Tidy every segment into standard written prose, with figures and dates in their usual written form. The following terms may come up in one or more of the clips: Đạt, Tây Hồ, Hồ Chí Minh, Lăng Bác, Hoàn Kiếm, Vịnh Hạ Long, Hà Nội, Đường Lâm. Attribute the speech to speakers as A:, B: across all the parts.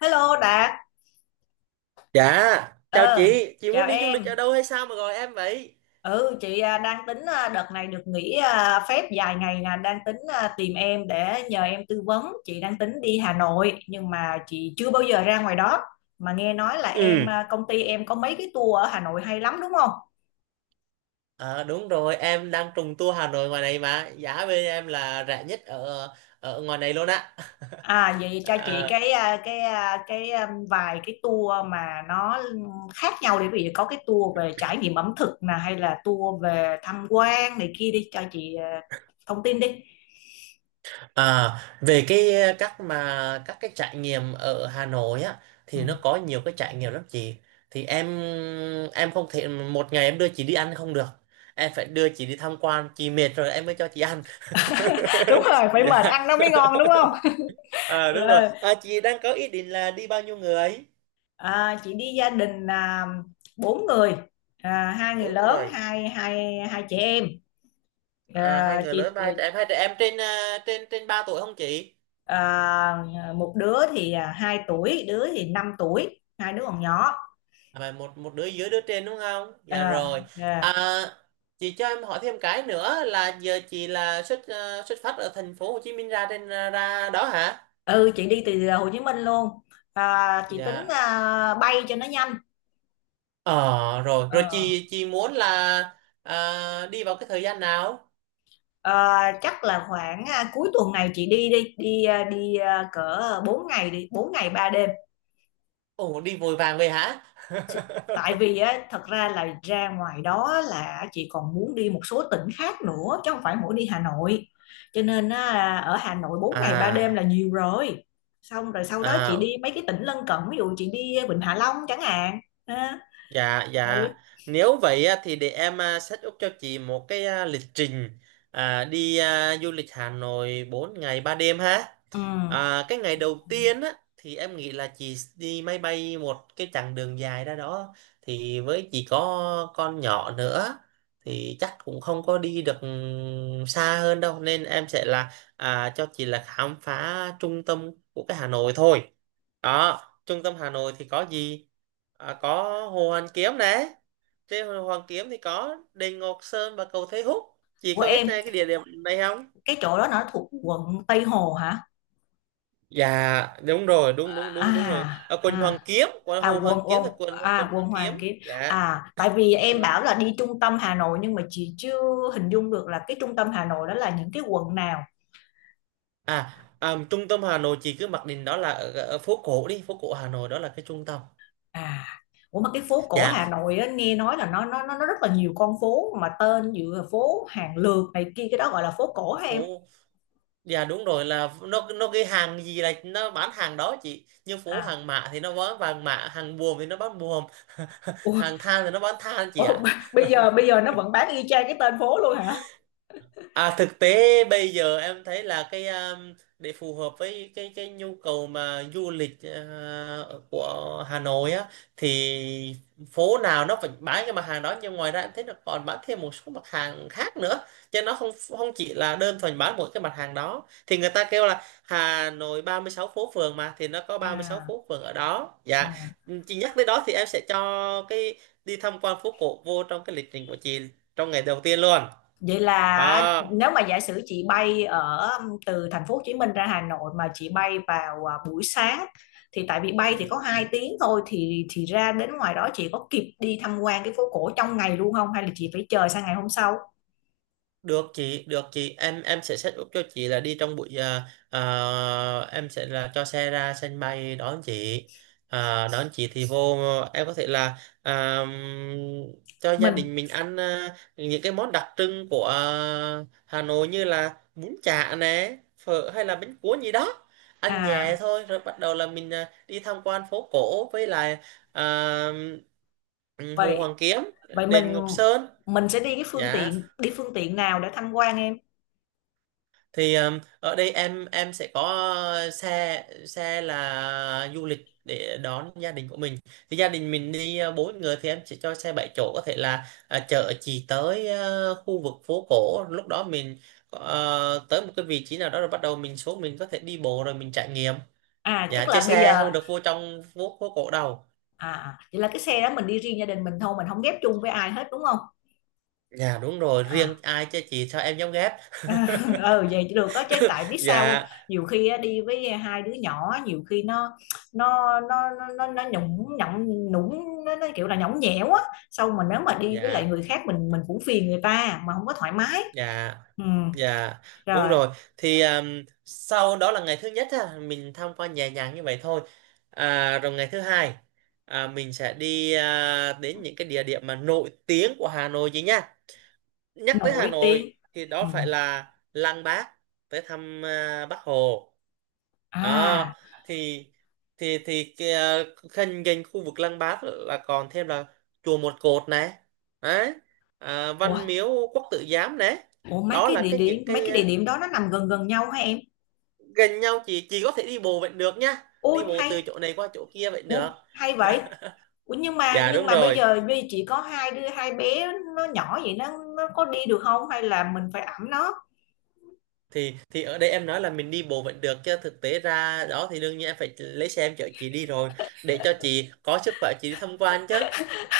A: Hello Đạt,
B: Dạ, chào
A: ờ,
B: chị muốn
A: chào
B: đi du lịch ở
A: em.
B: đâu hay sao mà gọi em vậy?
A: Ừ, chị à, đang tính à, đợt này được nghỉ à, phép dài ngày nè, đang tính à, tìm em để nhờ em tư vấn. Chị đang tính đi Hà Nội nhưng mà chị chưa bao giờ ra ngoài đó. Mà nghe nói là
B: Ừ,
A: em à, công ty em có mấy cái tour ở Hà Nội hay lắm đúng không?
B: đúng rồi, em đang trùng tour Hà Nội ngoài này mà, giá bên em là rẻ nhất ở ở ngoài này luôn á.
A: À vậy cho chị
B: À,
A: vài cái tour mà nó khác nhau để ví dụ có cái tour về trải nghiệm ẩm thực nè hay là tour về tham quan này kia đi cho chị à, thông tin đi.
B: à, về cái các mà các cái trải nghiệm ở Hà Nội á
A: Ừ.
B: thì nó có nhiều cái trải nghiệm lắm chị. Thì em không thể một ngày em đưa chị đi ăn không được. Em phải đưa chị đi tham quan, chị mệt rồi em mới cho chị ăn.
A: Đúng rồi, phải mệt
B: Dạ.
A: ăn nó mới ngon đúng không?
B: à đúng rồi,
A: Rồi,
B: chị đang có ý định là đi bao nhiêu người?
A: à, chị đi gia đình, à, bốn người, à, hai người
B: Bốn
A: lớn,
B: người.
A: hai hai hai chị em.
B: Hai
A: Ờ,
B: người
A: chị,
B: lớn, ba trẻ em hai trẻ em, trên à, trên trên 3 tuổi không chị?
A: ờ, một đứa thì, à, hai tuổi, đứa thì 5 tuổi, hai đứa còn nhỏ.
B: Và một một đứa dưới, đứa trên đúng không? Dạ,
A: Ờ,
B: rồi.
A: ờ.
B: à, chị cho em hỏi thêm cái nữa là giờ chị là xuất phát ở thành phố Hồ Chí Minh ra ra đó hả?
A: Ừ, chị đi từ Hồ Chí Minh luôn. À, chị tính,
B: Dạ.
A: à, bay cho nó nhanh.
B: ờ rồi rồi,
A: Ờ,
B: chị muốn là đi vào cái thời gian nào?
A: ờ, chắc là khoảng, cuối tuần này chị đi đi, đi, a, đi, a, cỡ 4 ngày đi, bốn ngày 3 đêm.
B: Ồ, đi vội vàng về hả?
A: Tại vì á thật ra là ra ngoài đó là chị còn muốn đi một số tỉnh khác nữa chứ không phải mỗi đi Hà Nội, cho nên á, ở Hà Nội bốn ngày 3 đêm
B: à
A: là nhiều rồi. Xong rồi sau đó chị đi
B: à
A: mấy cái tỉnh lân cận ví dụ chị đi Vịnh Hạ Long chẳng hạn ha.
B: Dạ,
A: Ừ.
B: dạ. Nếu vậy á, thì để em set up cho chị một cái lịch trình đi du lịch Hà Nội 4 ngày 3 đêm ha.
A: Ừ.
B: À, cái ngày đầu tiên á, thì em nghĩ là chị đi máy bay một cái chặng đường dài ra đó. Thì với chị có con nhỏ nữa thì chắc cũng không có đi được xa hơn đâu. Nên em sẽ là cho chị là khám phá trung tâm của cái Hà Nội thôi. Đó, trung tâm Hà Nội thì có gì? À, có Hồ Hoàn Kiếm nè. Trên Hồ Hoàn Kiếm thì có đền Ngọc Sơn và cầu Thầy Húc. Chị
A: Của
B: có biết
A: em
B: này cái địa điểm này không?
A: cái chỗ đó nó thuộc quận Tây Hồ hả?
B: Dạ, đúng rồi, đúng, đúng,
A: à
B: đúng, đúng rồi. Ở quận Hoàn
A: à
B: Kiếm, quận Hồ
A: quận
B: Hoàn Kiếm
A: quận
B: là quận
A: à
B: quận
A: quận
B: Hoàn
A: Hoàn
B: Kiếm.
A: Kiếm,
B: Dạ.
A: à tại vì
B: Đúng
A: em
B: rồi.
A: bảo là đi trung tâm Hà Nội nhưng mà chị chưa hình dung được là cái trung tâm Hà Nội đó là những cái quận nào.
B: Trung tâm Hà Nội chị cứ mặc định đó là ở phố cổ đi, phố cổ Hà Nội đó là cái trung tâm.
A: À, ủa mà cái phố cổ
B: Dạ,
A: Hà Nội á, nghe nói là nó rất là nhiều con phố mà tên giữa phố hàng lược này kia cái đó gọi là phố cổ hả em?
B: phố dạ, đúng rồi, là nó cái hàng gì là nó bán hàng đó chị, như phố
A: À,
B: Hàng Mã thì nó bán vàng mã, Hàng Buồm thì nó bán buồm,
A: ủa,
B: Hàng Than thì nó bán than chị
A: ủa,
B: ạ.
A: bây giờ nó vẫn bán y chang cái tên phố luôn hả?
B: À, thực tế bây giờ em thấy là cái để phù hợp với cái nhu cầu mà du lịch của Hà Nội á, thì phố nào nó vẫn bán cái mặt hàng đó, nhưng ngoài ra em thấy nó còn bán thêm một số mặt hàng khác nữa, chứ nó không không chỉ là đơn thuần bán một cái mặt hàng đó. Thì người ta kêu là Hà Nội 36 phố phường mà, thì nó có ba mươi sáu
A: À,
B: phố phường ở đó.
A: ừ.
B: Dạ, chị nhắc tới đó thì em sẽ cho cái đi tham quan phố cổ vô trong cái lịch trình của chị trong ngày đầu tiên luôn
A: Vậy là
B: đó.
A: nếu mà giả sử chị bay ở từ thành phố Hồ Chí Minh ra Hà Nội mà chị bay vào à, buổi sáng, thì tại vì bay thì
B: Ừ.
A: có 2 tiếng thôi thì ra đến ngoài đó chị có kịp đi tham quan cái phố cổ trong ngày luôn không hay là chị phải chờ sang ngày hôm sau?
B: Được chị, em sẽ set up cho chị là đi trong buổi em sẽ là cho xe ra sân bay đón chị. À, đón chị thì vô em có thể là cho gia
A: Mình
B: đình mình ăn những cái món đặc trưng của Hà Nội như là bún chả nè, phở hay là bánh cuốn gì đó. Ăn nhẹ
A: à
B: thôi rồi bắt đầu là mình đi tham quan phố cổ với lại à, ừ, Hồ
A: vậy
B: Hoàn Kiếm,
A: Vậy
B: đền
A: mình
B: Ngọc Sơn.
A: mình sẽ đi cái phương
B: Dạ.
A: tiện đi phương tiện nào để tham quan em?
B: Thì ở đây em sẽ có xe xe là du lịch để đón gia đình của mình. Thì gia đình mình đi bốn người thì em sẽ cho xe 7 chỗ, có thể là chở chị tới khu vực phố cổ. Lúc đó mình tới một cái vị trí nào đó rồi bắt đầu mình xuống, mình có thể đi bộ rồi mình trải nghiệm.
A: À
B: Dạ,
A: chắc là
B: chơi
A: bây
B: xe
A: giờ.
B: không được vô trong phố phố cổ đâu.
A: Vậy là cái xe đó mình đi riêng gia đình mình thôi, mình không ghép chung với ai hết đúng không?
B: Dạ, đúng rồi, riêng
A: À
B: ai chơi chị sao em dám ghét.
A: ừ vậy thì được đó chứ tại biết sao không?
B: Dạ,
A: Nhiều khi á, đi với hai đứa nhỏ nhiều khi nó nhũng nhũng nhũng nó kiểu là nhõng nhẽo á, xong mà nếu mà đi với lại
B: dạ,
A: người khác mình cũng phiền người ta mà không có thoải mái.
B: dạ.
A: Ừ
B: Dạ, đúng
A: rồi,
B: rồi. Thì sau đó là ngày thứ nhất á, mình tham quan nhẹ nhàng như vậy thôi. À, rồi ngày thứ hai mình sẽ đi đến những cái địa điểm mà nổi tiếng của Hà Nội chứ nha. Nhắc tới Hà
A: nổi tiếng.
B: Nội thì
A: Ừ.
B: đó phải là Lăng Bác, tới thăm Bác Hồ.
A: À.
B: Đó, thì thì gần gần khu vực Lăng Bác là còn thêm là chùa Một Cột này. Đấy. À,
A: ủa
B: Văn Miếu Quốc Tử Giám này.
A: Ủa mấy
B: Đó
A: cái
B: là
A: địa
B: cái
A: điểm
B: những
A: mấy
B: cái
A: cái địa điểm đó nó nằm gần gần nhau hả em?
B: gần nhau, chị có thể đi bộ vẫn được nhá,
A: Ôi
B: đi bộ từ
A: hay,
B: chỗ này qua chỗ kia vẫn
A: ủa,
B: được.
A: hay vậy. Ủa nhưng mà
B: Dạ,
A: nhưng
B: đúng
A: mà bây
B: rồi.
A: giờ bây chỉ có hai đứa hai bé nó nhỏ vậy nó có đi được không hay là mình phải ẵm nó?
B: Thì ở đây em nói là mình đi bộ vẫn được, chứ thực tế ra đó thì đương nhiên em phải lấy xe em chở chị đi rồi, để cho chị có sức khỏe chị đi tham quan chứ.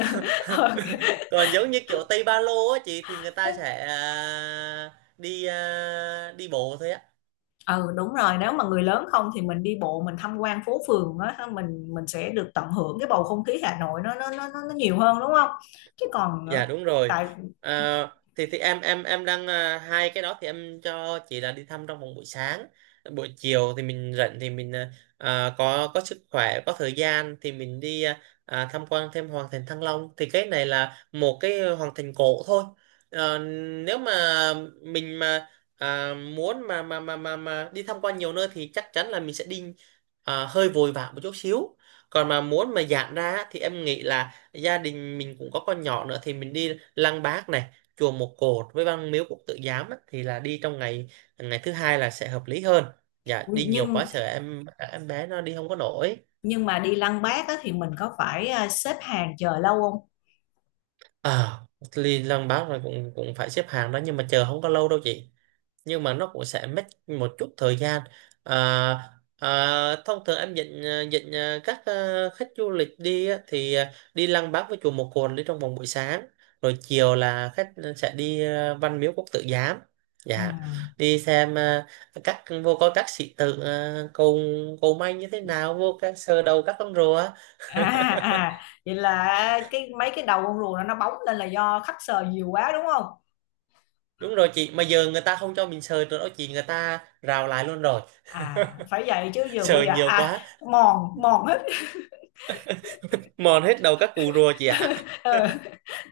A: Ok.
B: Còn giống như kiểu Tây Ba Lô á chị, thì người ta sẽ đi bộ thôi á.
A: Ừ đúng rồi, nếu mà người lớn không thì mình đi bộ mình tham quan phố phường á ha, mình sẽ được tận hưởng cái bầu không khí Hà Nội nó nhiều hơn đúng không? Chứ còn
B: Dạ, đúng rồi.
A: tại
B: À, thì thì em đang hai cái đó thì em cho chị là đi thăm trong vòng buổi sáng. Buổi chiều thì mình rảnh thì mình có sức khỏe có thời gian thì mình đi tham quan thêm hoàng thành Thăng Long, thì cái này là một cái hoàng thành cổ thôi. Ờ, Nếu mà mình mà muốn mà đi tham quan nhiều nơi thì chắc chắn là mình sẽ đi hơi vội vã một chút xíu. Còn mà muốn mà giảm ra á, thì em nghĩ là gia đình mình cũng có con nhỏ nữa thì mình đi Lăng Bác này, chùa Một Cột với Văn Miếu Quốc Tử Giám á, thì là đi trong ngày, ngày thứ hai là sẽ hợp lý hơn. Dạ, đi nhiều quá
A: nhưng
B: sợ em bé nó đi không có nổi.
A: nhưng mà đi Lăng Bác á thì mình có phải xếp hàng chờ lâu không?
B: à, Đi Lăng Bác rồi cũng cũng phải xếp hàng đó, nhưng mà chờ không có lâu đâu chị, nhưng mà nó cũng sẽ mất một chút thời gian. à, Thông thường em dẫn khách du lịch đi á, thì đi Lăng Bác với chùa Một Cồn đi trong vòng buổi sáng, rồi chiều là khách sẽ đi Văn Miếu Quốc Tử Giám.
A: Ừ.
B: Dạ. Đi xem ờ, các vô coi các sĩ tử cầu cầu may như thế nào, vô các sờ đầu các con rùa.
A: à vậy là mấy cái đầu con rùa nó bóng lên là do khách sờ nhiều quá đúng không?
B: Đúng rồi chị, mà giờ người ta không cho mình sờ nữa đó chị, người ta rào lại luôn rồi.
A: À phải vậy chứ giờ
B: Sờ
A: bây giờ
B: nhiều
A: à,
B: quá
A: mòn mòn hết.
B: mòn hết đầu các cụ rùa chị ạ.
A: Ừ,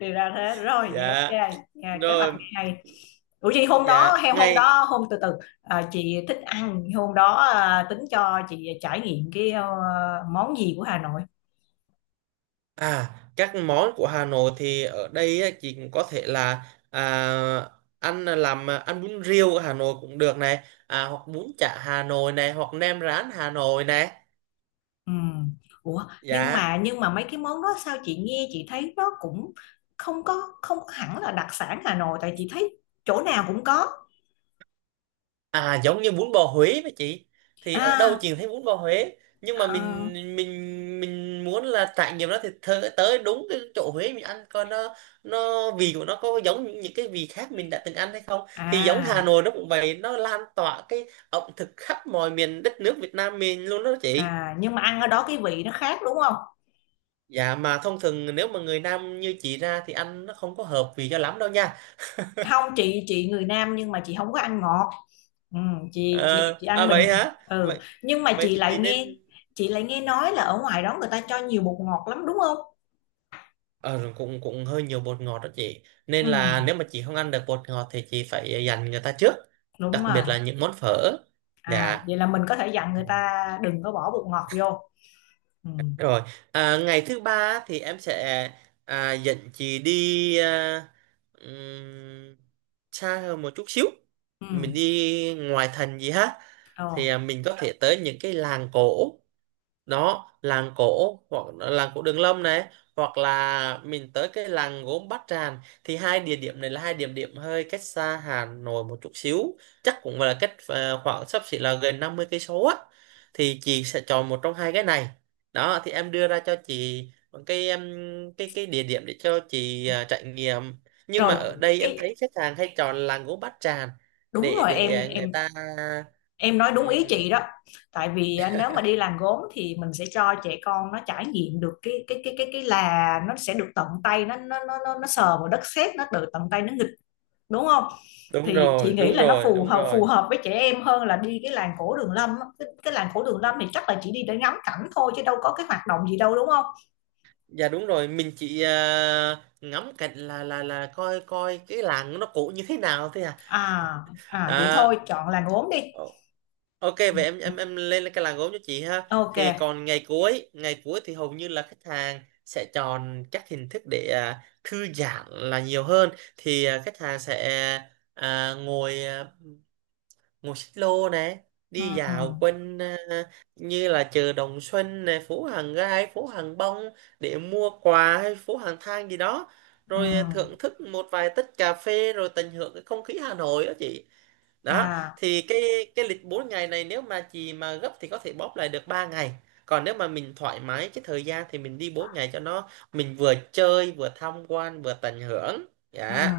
A: thì ra thế rồi vậy
B: Dạ,
A: ok. À, kế hoạch
B: rồi.
A: ngày này. Ủa chị hôm đó
B: Dạ,
A: hôm
B: ngay.
A: đó hôm từ từ, à, chị thích ăn hôm đó à, tính cho chị trải nghiệm cái món gì của Hà Nội?
B: À, các món của Hà Nội thì ở đây á, chị cũng có thể là ăn bún riêu ở Hà Nội cũng được này, hoặc bún chả Hà Nội này, hoặc nem rán Hà Nội này.
A: Ừ. Ủa nhưng
B: Dạ.
A: mà nhưng mà mấy cái món đó sao chị nghe chị thấy nó cũng không có không có hẳn là đặc sản Hà Nội tại chị thấy chỗ nào cũng có.
B: À, giống như bún bò Huế vậy chị, thì ở đâu
A: à
B: chị cũng thấy bún bò Huế, nhưng mà
A: ờ,
B: mình muốn là trải nghiệm nó thì tới đúng cái chỗ Huế mình ăn coi nó, vị của nó có giống những cái vị khác mình đã từng ăn hay không. Thì giống Hà
A: à
B: Nội nó cũng vậy, nó lan tỏa cái ẩm thực khắp mọi miền đất nước Việt Nam mình luôn đó chị.
A: nhưng mà ăn ở đó cái vị nó khác đúng không?
B: Dạ mà thông thường nếu mà người Nam như chị ra thì ăn nó không có hợp vị cho lắm đâu nha.
A: Không chị người Nam nhưng mà chị không có ăn ngọt. Ừ, chị
B: Ờ,
A: chị chị
B: à
A: ăn bình
B: vậy hả,
A: ừ
B: vậy
A: nhưng mà
B: vậy
A: chị
B: thì
A: lại
B: chị nên.
A: nghe, chị lại nghe nói là ở ngoài đó người ta cho nhiều bột ngọt lắm đúng không?
B: Ờ, cũng cũng hơi nhiều bột ngọt đó chị, nên
A: Ừ,
B: là nếu mà chị không ăn được bột ngọt thì chị phải dành người ta trước,
A: đúng
B: đặc
A: rồi.
B: biệt là những món phở.
A: À
B: Dạ,
A: vậy là mình có thể dặn người ta đừng có bỏ bột ngọt vô. Ừ.
B: rồi. À, ngày thứ ba á, thì em sẽ dẫn chị đi ừm, xa hơn một chút xíu,
A: Ừ.
B: mình đi ngoài thành gì ha.
A: Ờ.
B: Thì mình có thể tới những cái làng cổ, đó làng cổ hoặc là làng cổ Đường Lâm này, hoặc là mình tới cái làng gốm Bát Tràng. Thì hai địa điểm này là hai địa điểm hơi cách xa Hà Nội một chút xíu, chắc cũng là cách khoảng xấp xỉ là gần 50 cây số á. Thì chị sẽ chọn một trong hai cái này. Đó thì em đưa ra cho chị một cái em, cái địa điểm để cho chị trải nghiệm, nhưng mà
A: Rồi
B: ở đây em
A: cái
B: thấy khách hàng hay chọn làng gốm Bát Tràng
A: đúng
B: để
A: rồi em
B: người
A: em
B: ta.
A: em nói đúng ý chị
B: Ừm,
A: đó. Tại vì à, nếu mà đi làm gốm thì mình sẽ cho trẻ con nó trải nghiệm được cái là nó sẽ được tận tay nó sờ vào đất sét nó được tận tay nó nghịch đúng không?
B: đúng
A: Thì chị
B: rồi,
A: nghĩ
B: đúng
A: là nó
B: rồi, đúng
A: phù
B: rồi.
A: hợp với trẻ em hơn là đi cái làng cổ Đường Lâm á. Cái làng cổ Đường Lâm thì chắc là chỉ đi để ngắm cảnh thôi chứ đâu có cái hoạt động gì đâu đúng không?
B: Dạ, đúng rồi, mình chỉ ngắm cảnh, là coi coi cái làng nó cổ như thế nào thế à.
A: À à vậy
B: Đó.
A: thôi chọn làng gốm đi.
B: Ồ, ok, vậy em lên cái làng gốm cho chị ha.
A: Ok.
B: Thì còn ngày cuối, thì hầu như là khách hàng sẽ chọn các hình thức để thư giãn là nhiều hơn. Thì khách hàng sẽ ngồi ngồi xích lô nè,
A: Ừ.
B: đi dạo quanh như là chợ Đồng Xuân nè, phố Hàng Gai, phố Hàng Bông để mua quà, hay phố Hàng Than gì đó,
A: Ừ.
B: rồi thưởng thức một vài tách cà phê rồi tận hưởng cái không khí Hà Nội đó chị. Đó
A: À.
B: thì cái lịch 4 ngày này nếu mà chị mà gấp thì có thể bóp lại được 3 ngày, còn nếu mà mình thoải mái cái thời gian thì mình đi 4 ngày cho nó mình vừa chơi vừa tham quan vừa tận hưởng.
A: Ừ.
B: Dạ,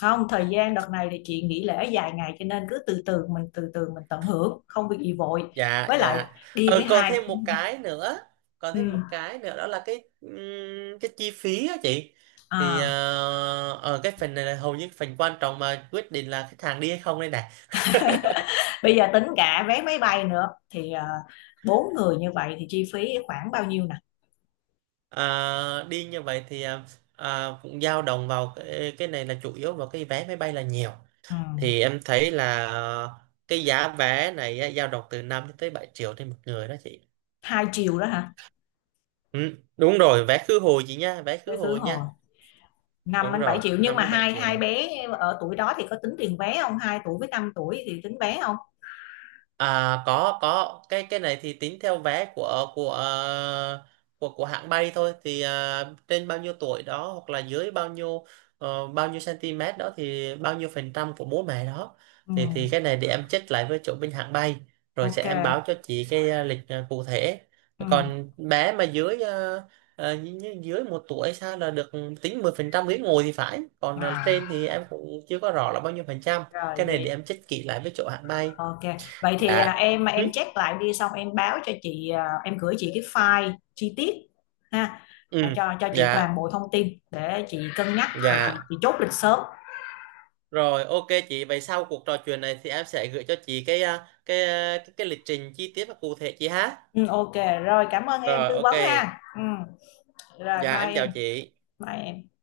A: Không, thời gian đợt này thì chị nghỉ lễ dài ngày cho nên cứ từ từ mình tận hưởng, không việc gì vội.
B: dạ,
A: Với lại
B: dạ.
A: đi với
B: Ờ, còn
A: hai
B: thêm một cái nữa, còn
A: ừ,
B: thêm một cái nữa đó là cái chi phí á chị. Thì
A: à.
B: ở cái phần này là hầu như phần quan trọng mà quyết định là khách hàng đi hay không đây này.
A: Bây giờ tính cả vé máy bay nữa thì à, bốn người như vậy thì chi phí khoảng bao nhiêu nè?
B: Ờ, đi như vậy thì cũng dao động vào cái này là chủ yếu vào cái vé máy bay là nhiều.
A: Ừ.
B: Thì em thấy là cái giá vé này á, dao động từ 5 cho tới 7 triệu trên một người đó chị.
A: Hai triệu đó hả?
B: Ừ, đúng rồi vé khứ hồi chị nha, vé khứ
A: Vé khứ
B: hồi nha.
A: hồi năm
B: Đúng
A: đến 7
B: rồi,
A: triệu nhưng
B: năm
A: mà
B: đến bảy
A: hai
B: triệu
A: hai bé ở tuổi đó thì có tính tiền vé không? Hai tuổi với năm tuổi thì tính vé không?
B: À, có, cái này thì tính theo vé của của hãng bay thôi, thì trên bao nhiêu tuổi đó hoặc là dưới bao nhiêu bao nhiêu cm đó thì bao nhiêu phần trăm của bố mẹ đó.
A: Ừ.
B: Thì cái này để em check lại với chỗ bên hãng bay, rồi sẽ
A: Ok.
B: em báo cho chị cái lịch cụ thể.
A: Ừ.
B: Còn bé mà dưới như dưới 1 tuổi sao là được, tính 10% ghế ngồi thì phải, còn
A: À,
B: trên thì em cũng chưa có rõ là bao nhiêu phần trăm.
A: rồi
B: Cái này để
A: vậy
B: em check kỹ lại với chỗ hãng bay.
A: ok, vậy thì à,
B: Dạ,
A: em
B: ừ,
A: em check lại đi xong em báo cho chị à, em gửi chị cái file chi tiết ha, à,
B: ừ,
A: cho chị toàn
B: dạ,
A: bộ thông tin để chị cân nhắc rồi chị
B: dạ.
A: chị chốt lịch sớm.
B: Rồi ok chị, vậy sau cuộc trò chuyện này thì em sẽ gửi cho chị cái lịch trình chi tiết và cụ thể chị ha.
A: Ừ, ok, rồi cảm ơn em
B: Rồi
A: tư
B: ok.
A: vấn ha. Ừ, rồi
B: Dạ,
A: bye
B: em chào
A: em,
B: chị.
A: bye em.